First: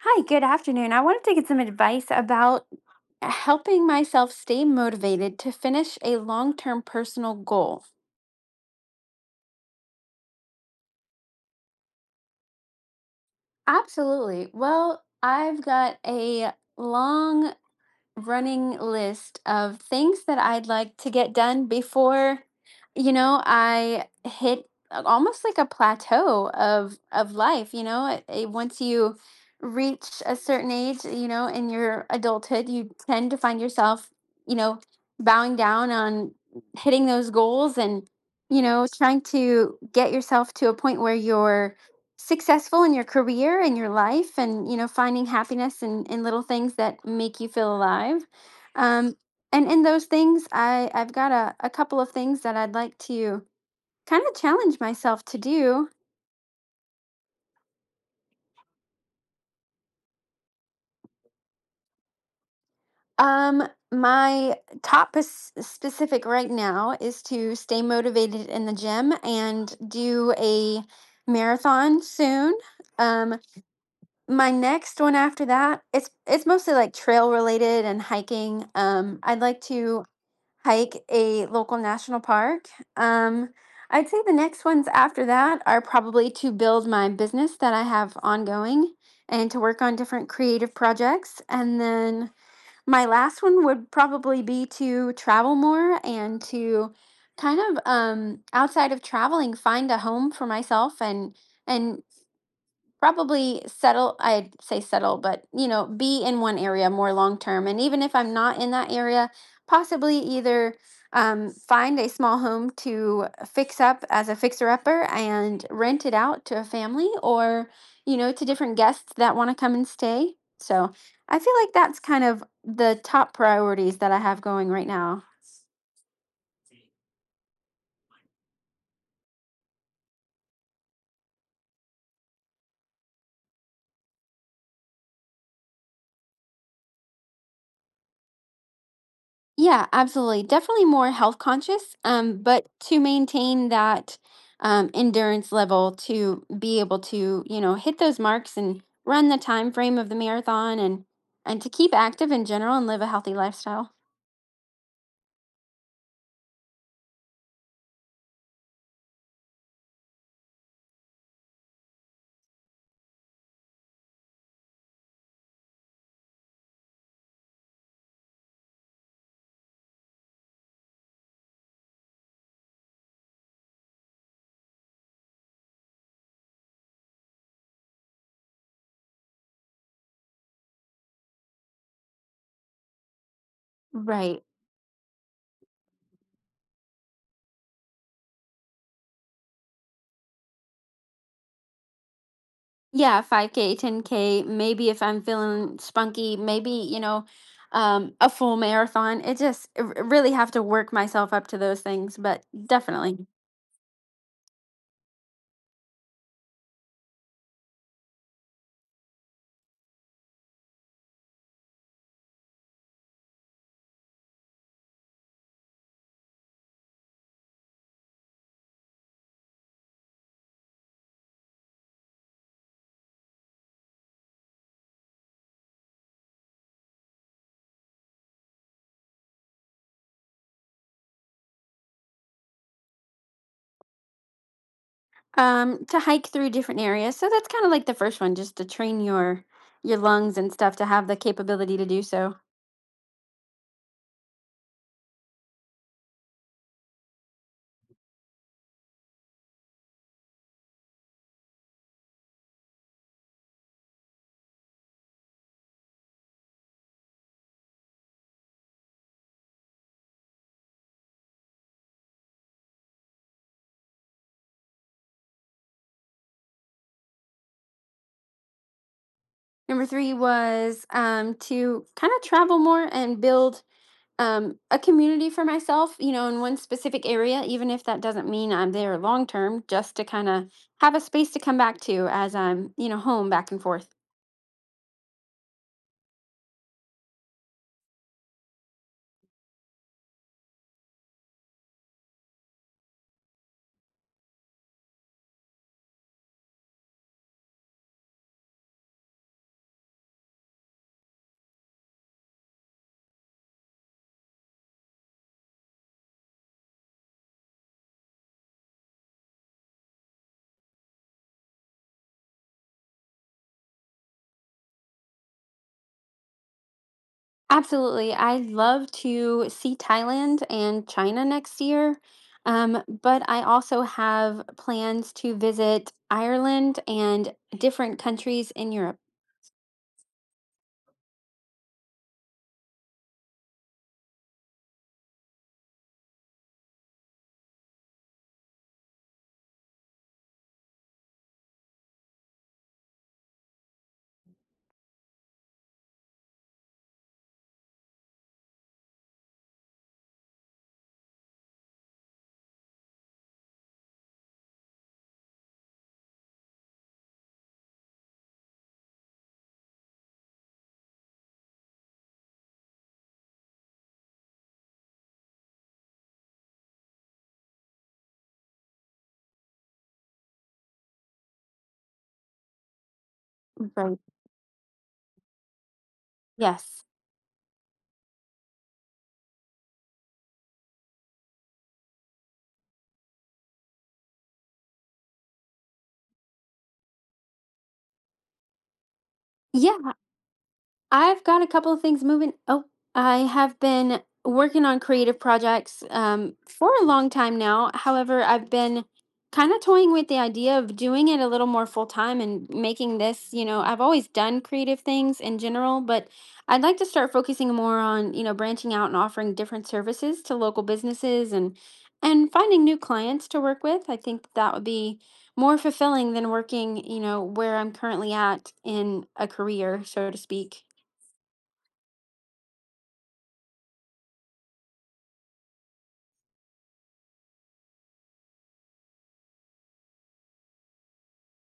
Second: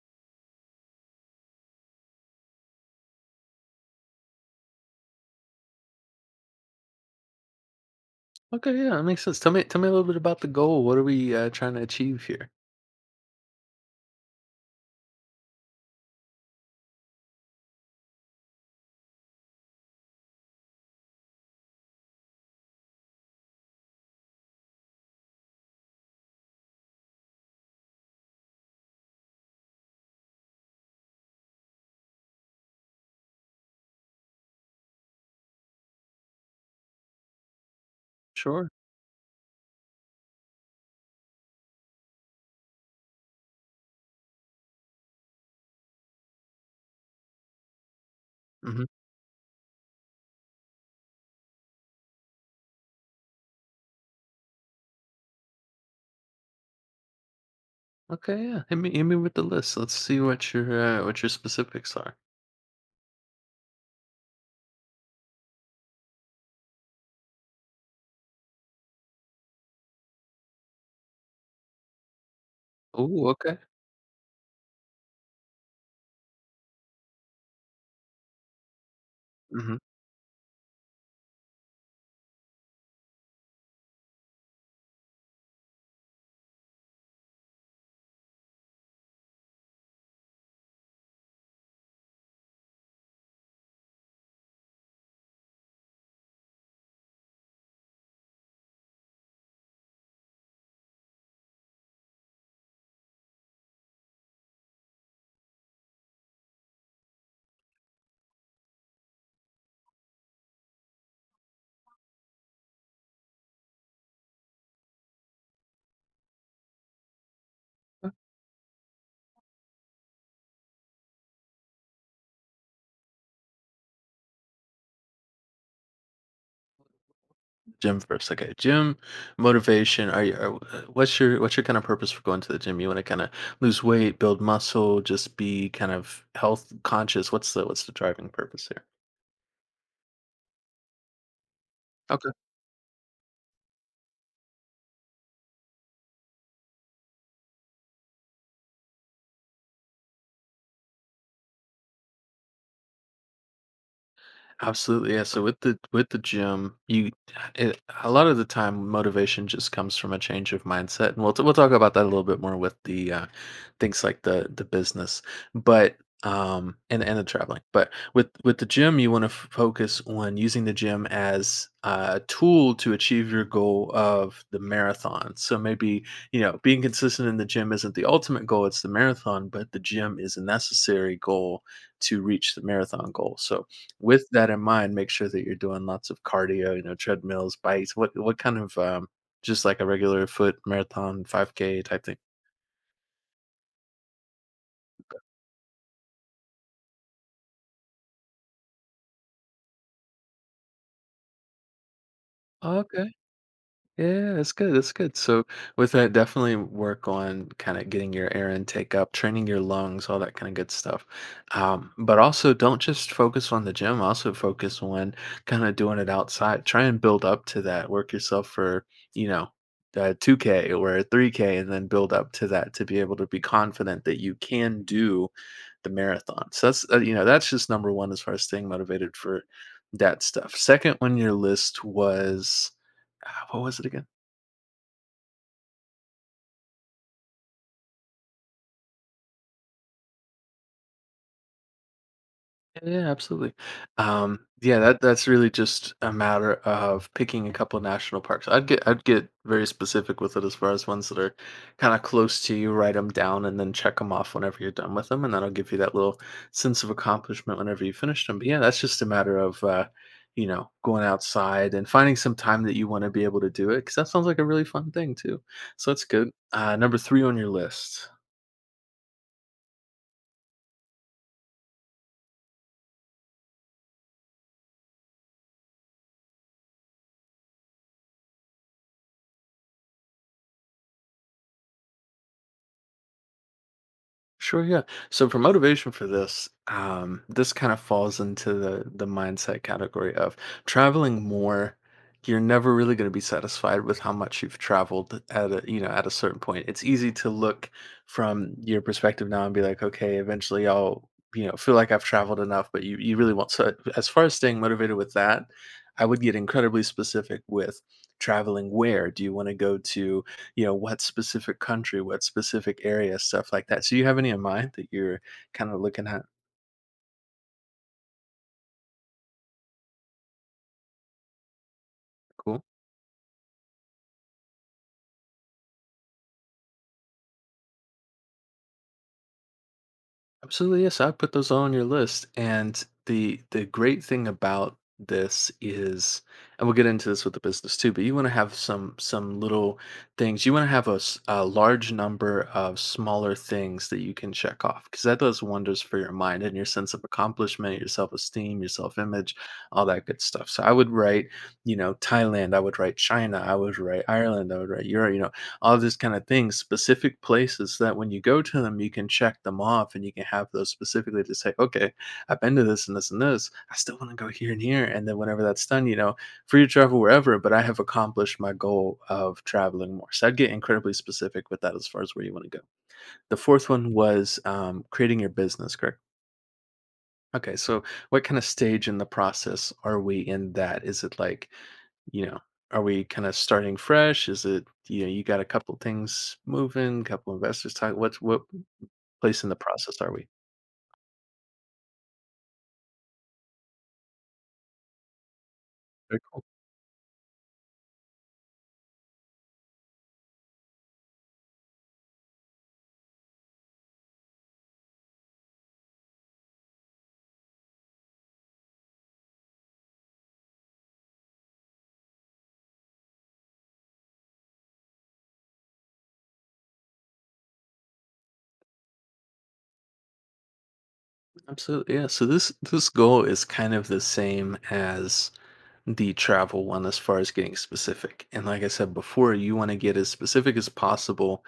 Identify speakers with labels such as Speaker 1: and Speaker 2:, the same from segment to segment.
Speaker 1: Hi, good afternoon. I wanted to get some advice about helping myself stay motivated to finish a long term personal goal.
Speaker 2: Okay, yeah, that makes sense. Tell me a little bit about the goal. What are we, trying to achieve here?
Speaker 1: Absolutely. Well, I've got a long running list of things that I'd like to get done before, I hit almost like a plateau of life, you know, once you reach a certain age, you know, in your adulthood, you tend to find yourself, you know, bowing down on hitting those goals and
Speaker 2: Sure.
Speaker 1: trying to get yourself to a point where you're successful in your career and your life, and you know finding happiness in little things that make you feel alive.
Speaker 2: Mhm.
Speaker 1: um, and in those things I've got a couple of things that I'd like to kind of challenge myself to do.
Speaker 2: Okay, yeah. Hit me with the list. Let's see what your specifics are.
Speaker 1: um my specific right now is to stay motivated in the gym and do a marathon soon.
Speaker 2: Oh,
Speaker 1: um
Speaker 2: okay.
Speaker 1: my next one after that, it's mostly like trail related and hiking. I'd like
Speaker 2: Mhm.
Speaker 1: to hike a local national park. Um, I'd say the next ones after that are probably to build my business that I have ongoing and to work on different creative projects. And then my last one would probably be to travel more and to kind of outside of traveling, find a home for myself, and probably settle. I'd say settle, but you know, be in one area more long term. And even if I'm not in that area, possibly either find a small home to fix up as a fixer upper and rent it out to a family, or you know, to different guests that want to come and stay. So I feel like that's kind of the top priorities that I have going right now.
Speaker 2: Gym first, okay. Gym, motivation, are you are what's your kinda purpose for going to the gym? You wanna kinda lose weight, build muscle, just be kind of health conscious? What's the driving purpose here?
Speaker 1: Yeah, absolutely. Definitely more health conscious,
Speaker 2: Okay.
Speaker 1: but to maintain that endurance level to be able to, you know, hit those marks and run the time frame of the marathon, and to keep active in general and live a healthy lifestyle.
Speaker 2: Absolutely, yeah. So with the gym, a lot of the time motivation just comes from a change of mindset, and we'll talk about that a little bit more with the things like the business, but and the traveling. But with the gym, you want to focus on using the gym as a tool to achieve your goal of the marathon. So maybe, you know, being consistent in the gym isn't the ultimate goal; it's the marathon, but the gym is a necessary goal to reach the marathon goal. So with
Speaker 1: Right.
Speaker 2: that in mind, make sure that you're doing lots of cardio, you know, treadmills, bikes. What kind of, just like a regular foot marathon, 5K type
Speaker 1: Yeah, 5K, 10K, maybe if I'm feeling spunky, maybe, you know, a full marathon. It just, really have to work myself up to those things, but
Speaker 2: thing?
Speaker 1: definitely.
Speaker 2: Yeah, that's good. That's good. So with that, definitely work on kind of getting your air intake up, training your lungs, all that kind of good stuff. But also don't just focus on the gym, also focus on kind of doing it outside. Try and build up to that. Work yourself for, you know, 2K or 3K and then build up to that to be able to be confident that you can do the marathon. So that's, you know, that's just number one as far as staying motivated for that stuff. Second on your list was, what was it again?
Speaker 1: To hike through different areas. So that's kind of like the first one, just to train your lungs and stuff to have the capability to do so.
Speaker 2: Yeah, yeah, absolutely. Yeah, that's really just a matter of picking a couple of national parks. I'd get very specific with it as far as ones that are kind of close to you. Write them down and then check them off whenever you're done with them, and that'll give you that little sense of accomplishment whenever you finish them. But yeah, that's just a matter of you know, going outside and finding some time that you want to be able to do it, because that sounds like a really fun thing too. So that's good. Number three on your list.
Speaker 1: Number three was to kind of travel more and build a community for myself, you know, in one specific area, even if that doesn't mean I'm there long term, just to kind of have a space to come back to as I'm, you know, home back and forth.
Speaker 2: Sure, yeah. So for motivation for this, this kind of falls into the mindset category of traveling more. You're never really going to be satisfied with how much you've traveled at a, you know, at a certain point. It's easy to look from your perspective now and be like, okay, eventually I'll, you know, feel like I've traveled enough, but you really want, so as far as staying motivated with that, I would get incredibly specific with traveling. Where do you want to go to, you know, what specific country, what specific area, stuff like that. So, do you have any in mind that you're kinda looking at?
Speaker 1: Absolutely. I'd love to see Thailand and China next year.
Speaker 2: Cool.
Speaker 1: But I also have plans to visit Ireland and different countries in Europe.
Speaker 2: Absolutely, yes. I put those all on your list. And the great thing about this is, and we'll get into this with the business too, but you want to have some little things. You want to have a, a large number of smaller things that you can check off because that does wonders for your mind and your sense of accomplishment, your self-esteem, your self-image, all that good stuff. So I would write, you know, Thailand, I would write China, I would write Ireland, I would write Europe, you know, all this kind of things, specific places that when you go to them, you can check them off and you can have those specifically to say, okay, I've been to this and this and this. I still want to go here and here. And then whenever that's done, you know, free to travel wherever, but I have accomplished my goal of traveling more. So I'd get incredibly specific with that as far as where you want to go. The fourth one
Speaker 1: Right.
Speaker 2: was, creating your business, correct?
Speaker 1: Yes.
Speaker 2: Okay, so what kind of stage in the process are we in that? Is it like, you know, are we kind of starting fresh? Is it, you know, you got a couple things moving, couple investors talking? What place in the
Speaker 1: Yeah.
Speaker 2: process are we?
Speaker 1: I've got a couple of things moving. Oh, I have been working on creative projects
Speaker 2: Very cool.
Speaker 1: for a long time now. However, I've been kind of toying with the idea of doing it a little more full time and making this, you know, I've always done creative things in general, but I'd like to start focusing more on, you know, branching out and offering different services to local businesses, and finding new clients to work with. I think that would be more fulfilling than working, you know, where I'm currently at in a career, so to speak.
Speaker 2: Absolutely. Yeah. So this goal is kind of the same as the travel one as far as getting specific. And like I said before, you want to get as specific as possible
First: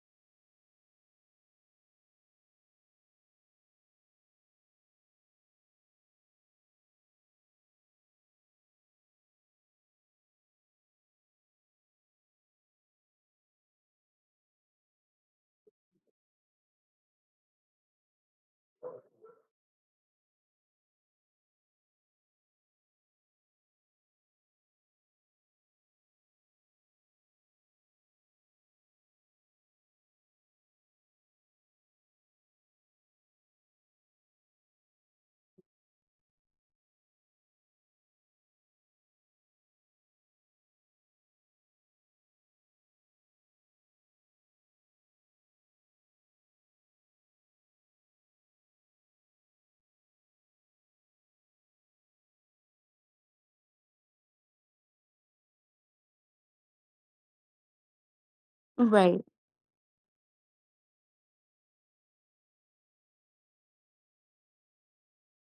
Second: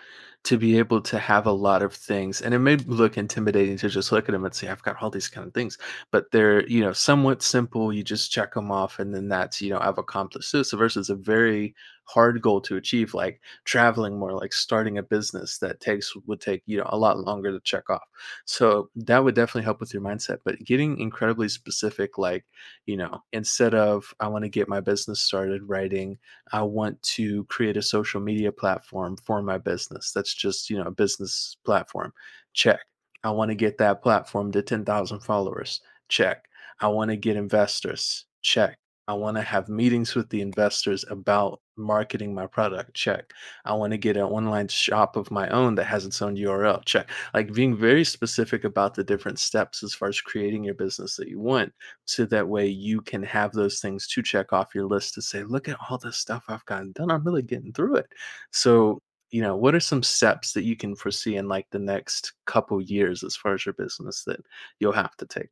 Speaker 2: to be able to have a lot of things. And it may look intimidating to just look at them and say, I've got all these kind of things, but they're, you know, somewhat simple. You just check them off and then that's, you know, I've accomplished this, so versus a very hard goal to achieve, like traveling more, like starting a business that takes, would take, you know, a lot longer to check off. So that would definitely help with your mindset. But getting incredibly specific, like, you know, instead of I want to get my business started, writing, I want to create a social media platform for my business. That's just, you know, a business platform. Check. I want to get that platform to 10,000 followers. Check. I want to get investors. Check. I want to have meetings with the investors about marketing my product. Check. I want to get an online shop of my own that has its own URL. Check. Like being very specific about the different steps as far as creating your business that you want, so that way you can have those things to check off your list to say, look at all this stuff I've gotten done, I'm really getting through it. So,
Speaker 1: Right.
Speaker 2: you know, what are some steps that you can foresee in like the next couple years as far as your business that you'll have to take?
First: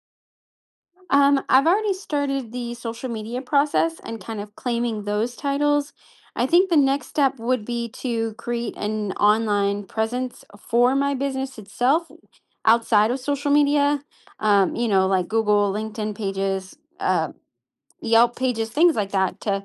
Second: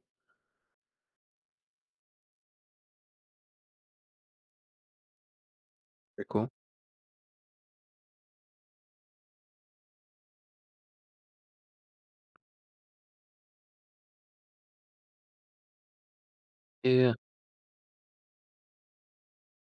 Speaker 1: I've already started the social media process and kind of claiming those titles.
Speaker 2: Very
Speaker 1: I
Speaker 2: cool.
Speaker 1: think the next step would be to create an online presence for my business itself outside of social media. You know, like Google, LinkedIn pages,
Speaker 2: Yeah,
Speaker 1: Yelp pages, things like that, to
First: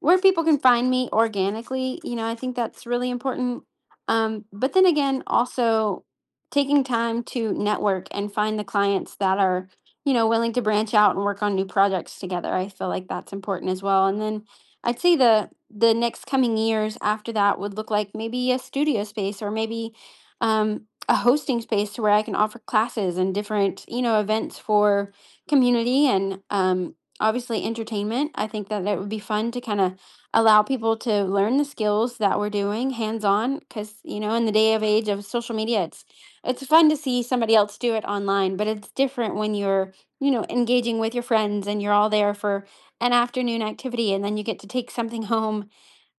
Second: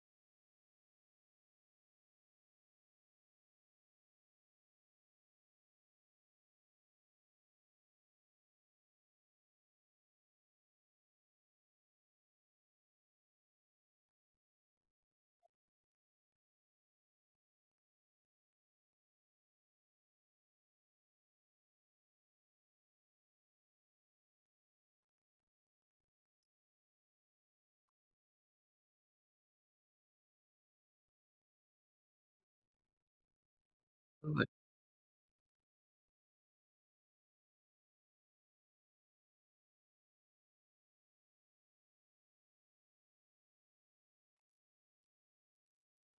Speaker 1: where people can find me organically. You know, I think that's really important. But then again, also taking time to network and find the clients that are, you know, willing to branch out and work on new projects together. I feel like that's important as well. And then I'd say the next coming years after that would look like maybe a studio space, or maybe um, a hosting space to where I can offer classes and different, you know, events for community and obviously entertainment. I think that it would be fun to kind of allow people to learn the skills that we're doing hands on, because you know
Speaker 2: absolutely.
Speaker 1: in the day of age of social media, it's fun to see somebody else do it online, but it's different when you're, you know, engaging with your friends and you're all there for an afternoon activity, and then you get to take something home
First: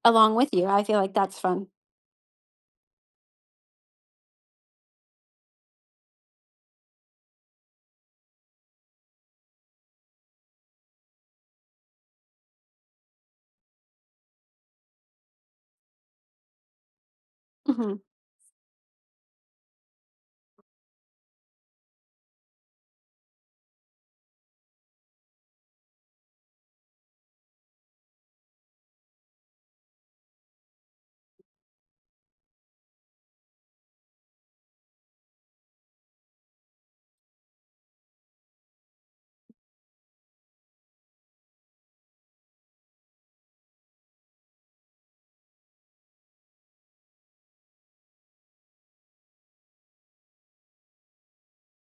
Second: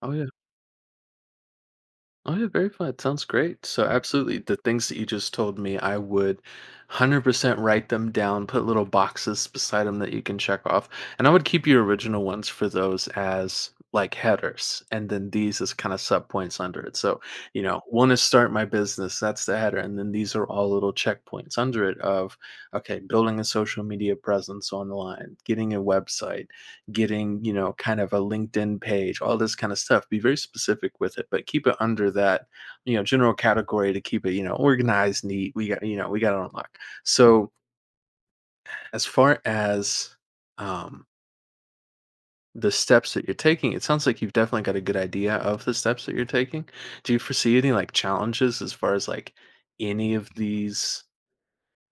Speaker 2: Oh, yeah.
Speaker 1: along with you. I feel like that's fun.
Speaker 2: Oh, yeah, very fun. Sounds great. So, absolutely, the things that you just told me, I would 100% write them down, put little boxes beside them that you can check off. And I would keep your original ones for those as like headers. And then these as kind of sub points under it. So, you know,
Speaker 1: Mhm.
Speaker 2: want to start my business, that's the header. And then these are all little checkpoints under it of, okay, building a social media presence online, getting a website, getting, you know, kind of a LinkedIn page, all this kind of stuff. Be very specific with it, but keep it under that, you know, general category to keep it, you know, organized, neat. We got, you know, we got it on lock. So as far as, um, the steps that you're taking, it sounds like you've definitely got a good idea of the steps that you're taking. Do you foresee any like challenges as far as like any of these,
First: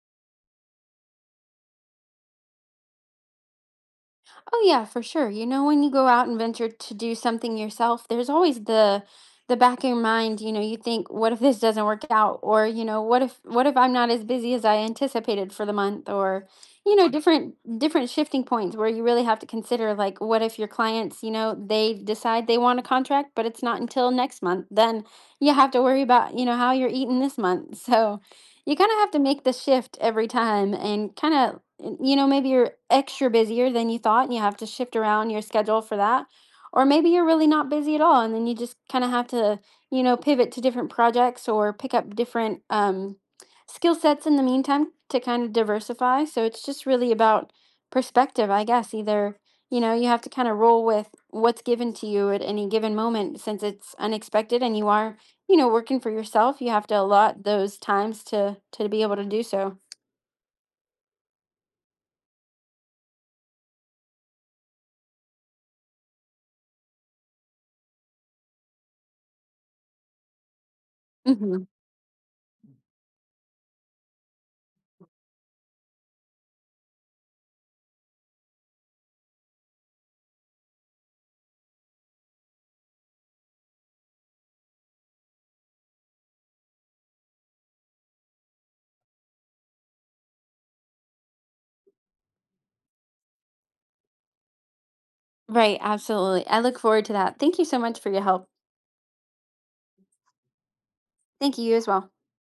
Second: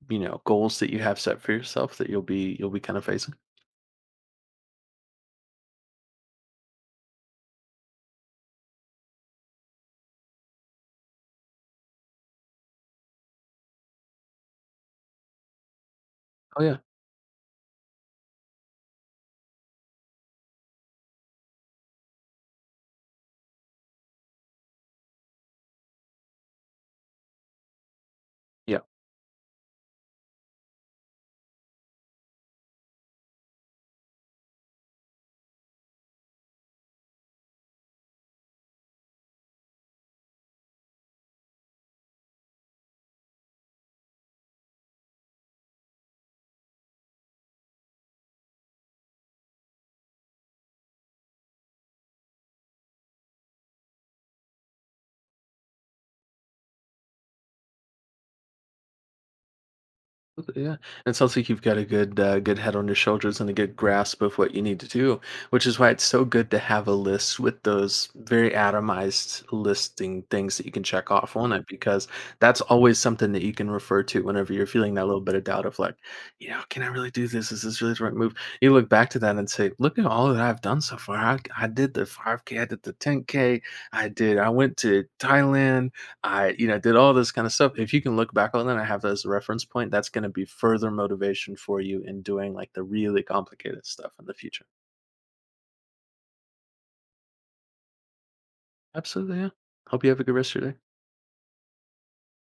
Speaker 2: you know, goals that you have set for yourself that you'll be kind of facing?
Speaker 1: Oh yeah, for sure. You know, when you go out and venture to do something yourself, there's always the back of your mind, you know, you think, what if this doesn't work out? Or, you know, what if I'm not as busy as I anticipated for the month? Or,
Speaker 2: Oh yeah.
Speaker 1: you know, different shifting points where you really have to consider, like, what if your clients, you know, they decide they want a contract, but it's not until next month? Then you have to worry about, you know, how you're eating this month. So you
Speaker 2: Yeah.
Speaker 1: kind of have to make the shift every time, and kind of, you know, maybe you're extra busier than you thought and you have to shift around your schedule for that, or maybe you're really not busy at all, and then you just kind of have to, you know, pivot to different projects or pick up different skill sets in the meantime to kind of diversify. So it's just really about perspective, I guess. Either, you know, you have to kind of roll with what's given to you at any given moment since it's unexpected, and you are, you know, working for yourself, you have to allot those times to be able to do so.
Speaker 2: Yeah, it sounds like you've got a good good head on your shoulders and a good grasp of what you need to do, which is why it's so good to have a list with those very atomized listing things that you can check off on it
Speaker 1: Mhm.
Speaker 2: because that's always something that you can refer to whenever you're feeling that little bit of doubt of like, you know, can I really do this? Is this really the right move? You look back to that and say, look at all that I've done so far. I did the 5K, I did the 10K, I did, I went to Thailand, I, you know, did all this kind of stuff. If you can look back on that and have that as a reference point, that's going to be further motivation for you in doing like the really complicated stuff in the future.
Speaker 1: Right, absolutely. I look forward to that. Thank you so much for your help.
Speaker 2: Absolutely. Yeah. Hope you have a good rest of your day.
Speaker 1: Thank you, you as well.